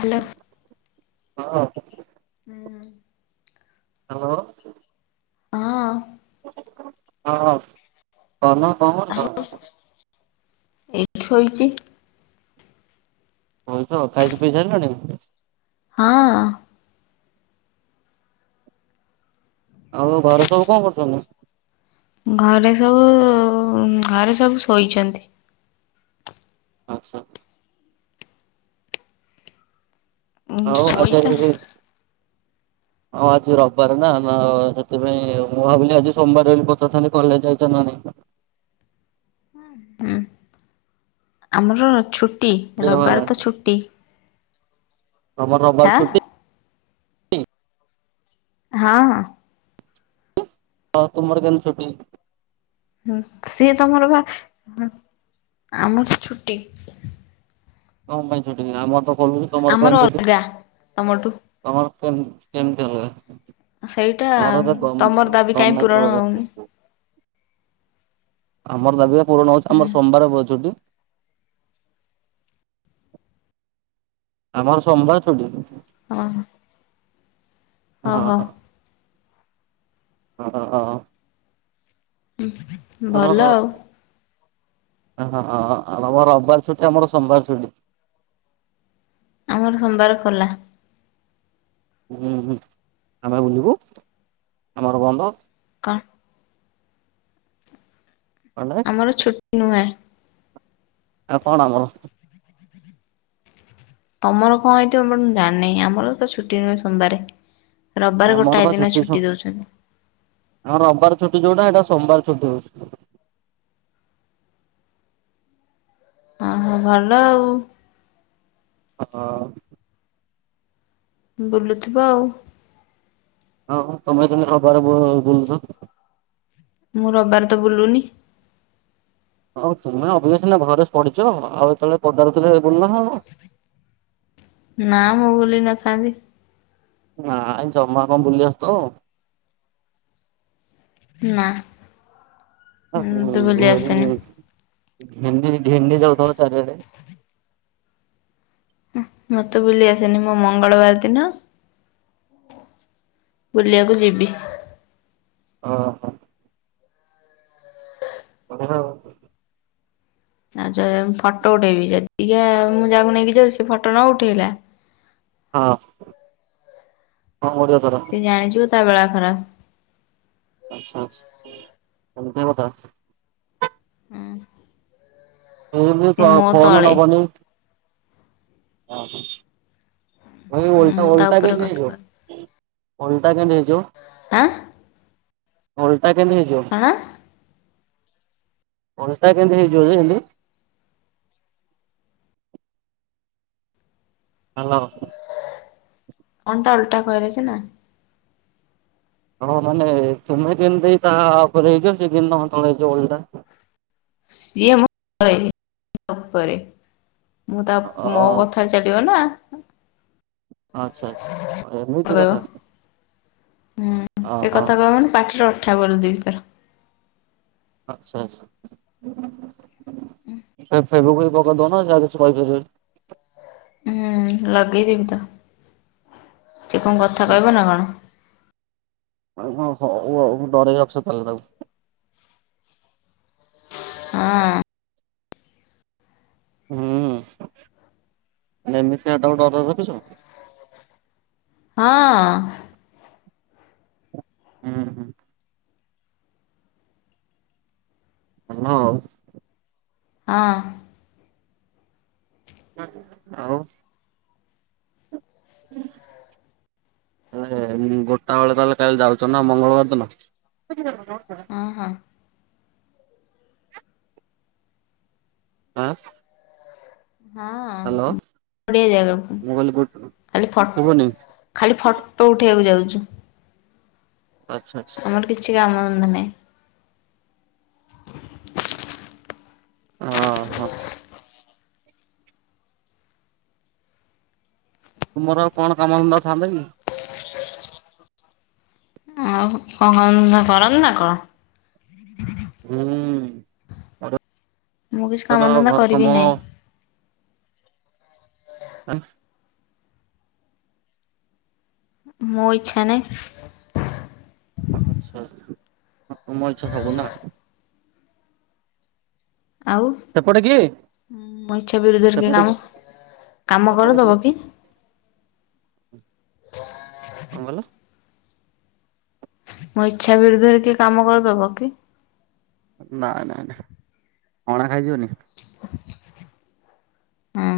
Hello ହ ହଁ। Hello. ହଁ। ହଁ କନ କଣ ହ। ଆଉ [unintelligible] ଏଇଠି ଶୋଇଛି। ଶୋଇଛ ଖାଇସ ପିଇସାରିଲଣି? ହଁ। ଆଉ ଘର ସବୁ କଣ କରୁଛନ୍ତି? ଘରେ ସବୁ ଉଁ ଘରେ ସବୁ ଶୋଇଛନ୍ତି ଆଚ୍ଛା। ହଉ ଆ [unintelligible] ଶୋଇ ତ ହଁ ଆଜି ରବିବାରନା ନା ସେଥିପାଇଁ ମୁଁ ଭାବିଲି ଆଜି ସୋମବାର ବୋଲି ପଚାରିଥାନ୍ତି କଲେଜ ଯାଇଚ [unintelligible] ହୁଁ। ଆମର ଛୁଟି ରବିବାର ତ ଛୁଟି। ତମର ରବିବାର ହାଁ ଛୁଟି? ହଁ ହଁ। ହ ତୁମର କେନ ଛଟି? ହଁ ସିଏ ତମର ବା ଆମର ଛୁଟି। କଣ ପାଇଁ ଛୁଟି ଆମର ତ ଖୋଲୁଛି ତମର ଆମର କାହି ଛୁଟି ଅଲଗା ତମଠୁ। ତମର କେ କେମିତି ହୁଏ ସେଇଟା ଆର ତମର ଦାବି କାହିଁ ପୂରଣ ଗ-ଗମେଟ। ହଉନି। [unintelligible] ଆମର ଦାବି ପୂରଣ ହଉଛି ଆମର ସୋମବାର ବହେ ଛୁଟି। ଆମର ସୋମବାର ଛୁଟି। ହଁ। ହଁ ଓହୋ ହଁ। ହଁ ହଁ। ଭଲ ହଁ। ଆଉ ହଁ ହଁ ଆମ ରବିବାର ଛୁଟି ଆମର ସୋମବାର ଛୁଟି। ଆମର ସୋମବାର ଖୋଲା। ହୁଁ -ହୁଁ ଆମେ ବୁଲିବୁ ଆମର ଗଣ୍ଡ କଣ? କଲେ ଆମର ଛୁଟି ନାହିଁ। ଆଉ କଣ ଆମର? ତମର କଣ ହେଇଥିବ ମୁଁ ଜାଣିନାହିଁ। ଆମର ତ ଛୁଟି ନୁହେଁ ସୋମବାରେ ରବିବାର ଗୋଟାଏ ଦିନ ଛୁଟି ଦଉଛନ୍ତି। ଆମ ରବିବାର ଛୁଟି ଯୋଉଟା ଏଇଟା ସୋମବାର ଛୁଟି ହଉଛି। ଓ ହୋ ଭଲ ଆଉ। ହଁ। ବୁଲୁଥିବ ଆଉ। ଆଉ ତମେ ତମ ରବିବାର ବୁଲଛ। ମୁଁ ରବିବାରେ ତ ବୁଲୁନି। ଆଉ ତମେ ମାନେ ଅଭିିକା ସିନା ଘରେ ପଢ଼ୁଛ ଆଉ ଯେତେବେଳେ ପଦାରୁଥିଲେ। ନା ମୁଁ ବୁଲି ନଥାନ୍ତି। ନାଇଁ ଜମା କଣ ବୁଲି ଆସୁଥିବ? ନା ମତେ ବୁଲି ଘେନି ଆସେନି। ଘେନି ଘେନି ଯାଉଥିବ ଚାରିଆଡେ। ମତେ ବୁଲି ଆସେନି, ମୋ ମଙ୍ଗଳବାର ଦିନ ବୁଲିଆକୁ ଯିବି। ଓ ହୋ। [unintelligible] ଆଜି ଫଟୋ ଉଠେଇବି, ଯଦି ଟିକେ ମୁଁ ଯାହାକୁ ନେଇକି ଯାଉ ସେ ଫଟୋ ନ ଉଠେଇଲା ହଁ ବେକ ମୋଡ଼ିବ ତୋର। ସେ ଜାଣିଯିବ ତା ବେଳା ଖରାପ। ଆଛା ଆଛା ଏମିତିଆ କଥା। ଇଏ ବି ସେ ମୋ ଫୋନ୍ ତଳେ ନବନି। ଓ ହୋ ଭାଇ ଓଲଟା ମୁଁ ତା ଓଲଟା ଉପରେ [unintelligible] ଓଲଟା କଥା କହିବି କେମିତି ହେଇଯିବ? ଓଲଟା ଆଁ କେମିତି ହେଇଯିବ? କଣ? ଓଲଟା କେମତି ହେଇଯିବ ଯେ [unintelligible] ହାଲୋ। ଅଣ୍ଟା ଓଲଟା କରାଇଛି ନା। ହଁ ମାନେ ତୁମେ କେମିତି ତା ଉପରେ ହେଇଯିବ? ସେ କେମିତି ତମ ତଳେ ହେଇଯିବ ଓଲଟା? ସିଏ ମୋ ତଳେ ମୁଁ ତା ଉପରେ। ମୁଁ ତା ମୋ କଥାରେ ଚାଲିବ ନା। ଆଚ୍ଛା ଆଚ୍ଛା ଏମିତି କହିବ କଥା। ହୁଁ ସେ ଓହୋ କଥା କହିବ ମାନେ ପାଟିରେ ଅଠା ବୋଳି ଦେବି ପୁରା। ଆଚ୍ଛା - ଆଛା। ଫେବିକୁଇକ୍ ପକେଇ ଦଉନ ସେ ଆଉ କିଛି କହି ପାରିବନି। ହୁଁ ଲଗେଇଦେବି ତ, ସେ କଣ କଥା କହିବ ନା କଣ? ହ ହଉ ଆଉ ଡରେଇ ରଖିଚ ତାହେଲେ ତାକୁ। ହଁ। ହୁଁ ଏମିତିକା ତାକୁ ଡରେଇ ରଖୁଛ। ହଁ। ହୁଁ - ହୁଁ। ହାଲୋ। ହଁ। ଆଉ। ହୁଁ ହେଲେ ଗୋଟାଏ ବେଳେ ତାହେଲେ କାଲି ଯାଉଛ ନା ମଙ୍ଗଳବାର ଦିନ। ହଁ - ହଁ। ଆଁ ହଁ ହାଲୋ ବଢିଆ ଜାଗା ମୁଁ କହିଲି ଖାଲି ଫଟୋ ଶୁଭୁନି ଖାଲି ଫ ଫୋଟ ଉଠେଇବାକୁ ଯାଉଛୁ। ଆଚ୍ଛା ଆଚ୍ଛା ଆମର କିଛି କାମଧନ୍ଦା ନାହିଁ। [inaudible] ହଁ ହ ତୁମର ଆଉ କଣ କାମଧନ୍ଦା ଥାନ୍ତା କି? ଆଉ କଣ କାମଧନ୍ଦା କରନ୍ତି ନା କଣ ହୁଁ ପରିବାର ମୁଁ କିଛି ଆଉ କାମଧନ୍ଦା ଘର କାମ କରିବି ହିଁ ନାଇଁ। [unintelligible] ମୋ ଇଚ୍ଛା ନାହିଁ। ଆଛା ତମ ଇଛା ସବୁ ନା। ଆଉ ସେପଟେ କିଏ ମୋ ଇଚ୍ଛା ବିରୁଦ୍ଧରେ କି ସେପଟେ କାମ କିଏ କାମ ସେପଟେ କିଏ କରିଦବ କି କଣ କହିଲ ମୋ ଇଚ୍ଛା ବିରୁଦ୍ଧରେ କିଏ କାମ କରିଦବ କି? ନାଇଁ ନାଇଁ ନାଇଁ ହଣା ଖାଇଯିବନି। ହଁ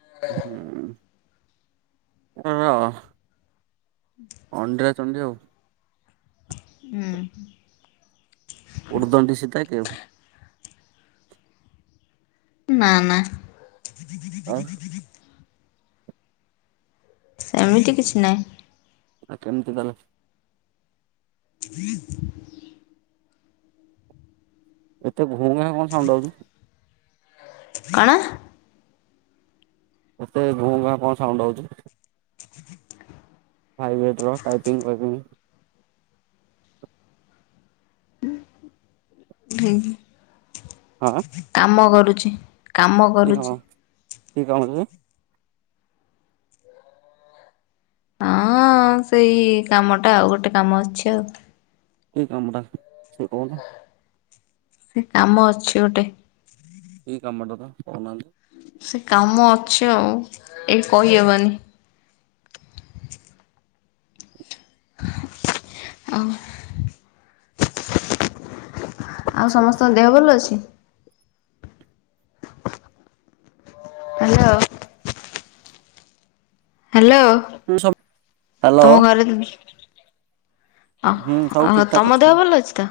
ହୁଁ ଅଣ୍ଡିରା ଚଣ୍ଡୀ ଆଉ। ହୁଁ ଉର୍ଦଣ୍ଡି ସୀତା କି ଆଉ ନା ନା ଆଉ ଏମିତି କିଛି ନାହିଁ। ଆଉ କେମିତି ତାହେଲେ [inaudible] ଏତେ ଘୁଁ ଘାଁ କଣ ସାଉଣ୍ଡ ଆଉଚି? କଣ? ଏତେ ଘୁଁ ଘାଁ କଣ ସାଉଣ୍ଡ ଆଉଛି। [inaudible] ଭାଇବ୍ରେଟ୍ ର ଟାଇପିଙ୍ଗ ଫାଇପିଙ୍ଗ। ହଁ କାମ କରୁଚି। କାମ କରୁଚି। କି କାମ କି? ହଁ ସେଇ କାମଟା ଆଉ ଗୋଟେ କାମ ଅଛି ଆଉ। କି କାମଟା ସେଇଟା କହୁନ। ସେ କାମ ଅଛି ଗୋଟେ। କି କାମଟା ତ କହୁନାହାନ୍ତି। ସେ କାମ ଅଛି ଆଉ ଏ କହିହବନି। ଆଉ ଆଉ ଆଚ୍ଛା ସମସ୍ତଙ୍କ ଦେହ ଭଲ ଅଛି। ହ୍ୟାଲୋ ହ୍ୟାଲୋ ସବୁ ହ୍ୟାଲୋ ତମ ଘରେ ଆ ହୁଁ ସବୁ ଠିକ ଓ ଠାକ ତମ ଅଛନ୍ତି। ଦେହ ଭଲ ଅଛି ତ।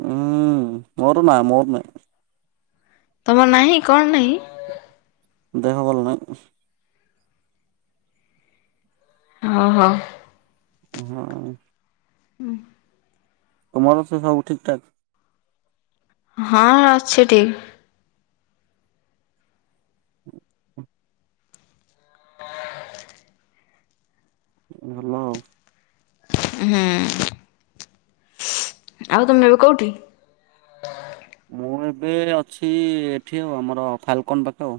ହୁଁ ମୋର ନା ମୋର ନାହିଁ। ତମର ନାହିଁ କଣ ନାହିଁ? ଦେହ ଭଲନାହିଁ। ଓ ହୋ ହଁ। ହୁଁ। ତୁମର ସେସବୁ ଠିକ୍ ଠାକ୍? ହଁ ଅଛି ଠିକ୍। [inaudible] [inaudible] ଭଲ ଆଉ। ହୁଁ। ଆଉ ତମେ ଏବେ କୋଉଠି? ମୁଁ ଏବେ ଅଛି ଏଠି ଆଉ ଆମର ଫାଲକନ ପାଖେ ଆଉ।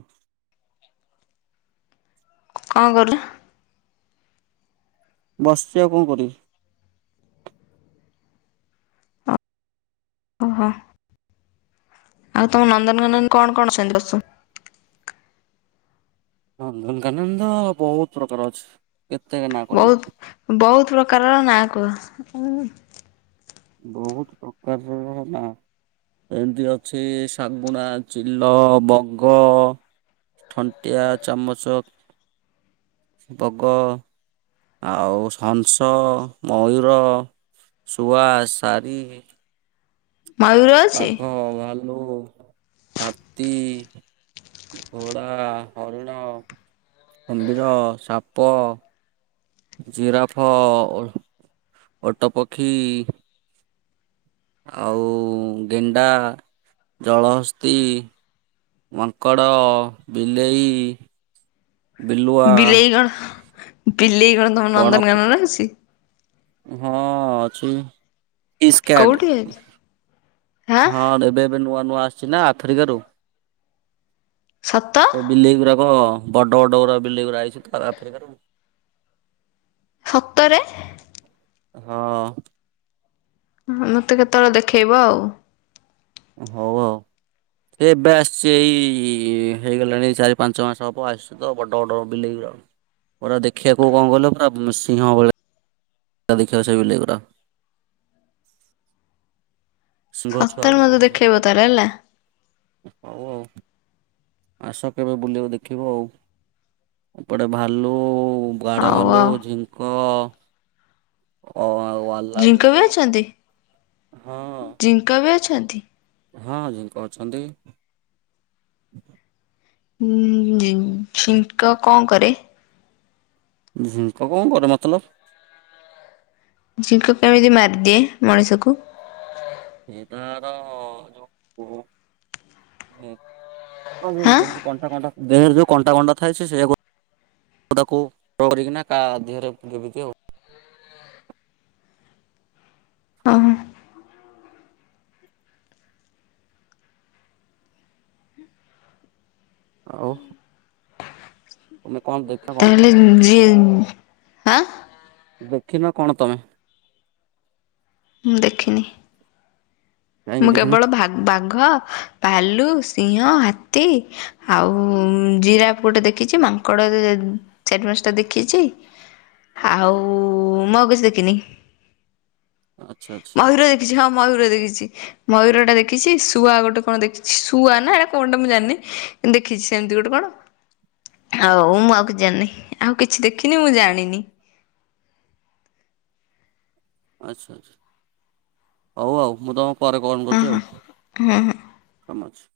କଣ କଲ? ବସିଚି ଆଉ କଣ କରିବି। ଓହୋ। ଆଉ ତମ ନନ୍ଦନକାନନ କଣ କଣ ସବୁ ଅଛି? ନନ୍ଦନକାନନ ତ ବହୁତ ପ୍ରକାର ଅଛି। କେତେ ନାଁ ବହୁତ କହିବି? ବହୁତ ପ୍ରକାରର ନାଁ କୁହ? ବହୁତ ପ୍ରକାରର ନାଁ ଏମତି ଅଛି ଶାଗୁଣା, ଚିଲ, ବଗ ଥଣ୍ଟିଆ, ଚାମଚ, ବଗ ଆଉ ହଂସ, ମୟୂର ଶୁଆ, ଶାରୀ ମୟୂର ଅଛି? ଭାଲୁ, ହାତୀ ଘୋଡ଼ା, ହରିଣ, କୁମ୍ଭୀର, ସାପ ଜିରାଫ, ଓଟପକ୍ଷୀ ଆଉ ଗେଣ୍ଡା, ଜଳହସ୍ତୀ ମାଙ୍କଡ଼, ବିଲେଇ ବିଲୁଆ, ବିଲେଇ କଣ ବିଲେଇ କଣ ତମର ବଣକୁ ନନ୍ଦନକାନନରେ ଅଛି? ହଁ ଅଛି ପିସ୍ କ୍ୟାଟ୍ କୋଉଠି ଅଛି ହାଁ ହଁ ଏବେ ଏବେ ନୂଆ ନୂଆ ଆସିଛି ନା ଆଫ୍ରିକାରୁ। ସତ ସେ ବିଲେଇ ଗୁରାକ ବଡ଼ ବଡ଼ ଗୁରା ବିଲେଇ ଗୁରା ଆସିଛନ୍ତି ଆଫ୍ରିକାରୁ ସତରେ? ହଁ। ମତେ କେତବେଳେ ଦେଖେଇବ ଆଉ। ହଉ ଆଉ। ଏ ଏବେ ଆସିଛି ଏଇ ହେଇଗଲାଣି ଚାରି ପାଞ୍ଚ ମାସ ହବ ଆସିଛି ତ ବଡ଼ ବଡ଼ ବିଲେଇ ଗୁ ପୁରା ଦେଖିବାକୁ କଣ କହିଲ ପୁରା ସିଂହ ଭଳି ଆ ଦେଖିଆକୁ ସେ ବିଲେଇ ଗୁରାକ। ସତରେ ମତେ ଦେଖେଇବ ତାହେଲେ ହେଲା। ହଉ ଆଉ, ଆସ କେବେ ବୁଲିବ ଦେଖିବ ଆଉ। ଏପଟେ ଭାଲୁ ବାଡ ହଉ ଭାଲୁ, ଆଉ ଝିଙ୍କ ଅ ଆଉ ଆଲାପି ଝିଙ୍କ ବି ଅଛନ୍ତି? ହଁ ଜିଙ୍କ ବି ଅଛନ୍ତି? ହଁ ଝିଙ୍କ ଅଛନ୍ତି। ହୁଁ ଉମ୍ ଝିଙ୍କ କଣ କରେ? ଝିଙ୍କ କଣ କରେ ମତଲବ? ଝିଙ୍କ କେମତି ମାରିଦିଏ ମଣିଷକୁ? ସେଇ ତାର ଯୋଉ ଯୋଉ ହାଁ ଦେହରେ କଣ୍ଟା କଣ୍ଟା ଦେହରେ ଯୋଉ କଣ୍ଟା କଣ୍ଟା ଥାଏ ସେ ସେୟାକୁ ଉ ତାକୁ କରିକିନା କା ଦେହରେ ଗେବିଚି ଆଉ। ହଁମ। ଆଉ ତମେ କଣ ଦେ ତାହେଲେ ଯିଏ ହାଁ ଦେଖିନ କଣ ତମେ? ମୁଁ ଦେଖିନି। ମୁଁ କାହିଁକି ଦେଖିନ କେବଳ ଭାଗ ବାଘ ଭାଲୁ ଭାଲୁ ସିଂହ ହାତୀ ଆଉ ଜିରାଫ ଗୋଟେ ଦେଖିଚି। ମାଙ୍କଡ ଅଁ ଚାରି ପାଶଟା ଦେଖିଚି। ଆଉ ମୁଁ ଆଉ କିଛି ଦେଖିନି। ଆଚ୍ଛା ଆଚ୍ଛା। ମୟୂର ଦେଖିଛି ହଁ ମୟୂର ଦେଖିଚି ମୟୂର ଟା ଦେଖିଛି। ଶୁଆ ଗୋଟେ କଣ ଦେଖିଛି। ଶୁଆ ନା ଏଇଟା କଣଟା ମୁଁ ଜାଣିନି। ଦେଖିଛି ସେମିତି ଗୋଟେ କଣ ଆଉ ମୁଁ ଆଉ କିଛି ଜାଣିନି ଆଉ। କିଛି ଦେଖିନି ମୁଁ ଜାଣିନି। ଆଚ୍ଛା ଆଛା ହଉ ଆଉ ମୁଁ ତମ ପରେ କଲ ହଁ କରୁଚି ହଁ। ଆଉ କାମ ଅଛି।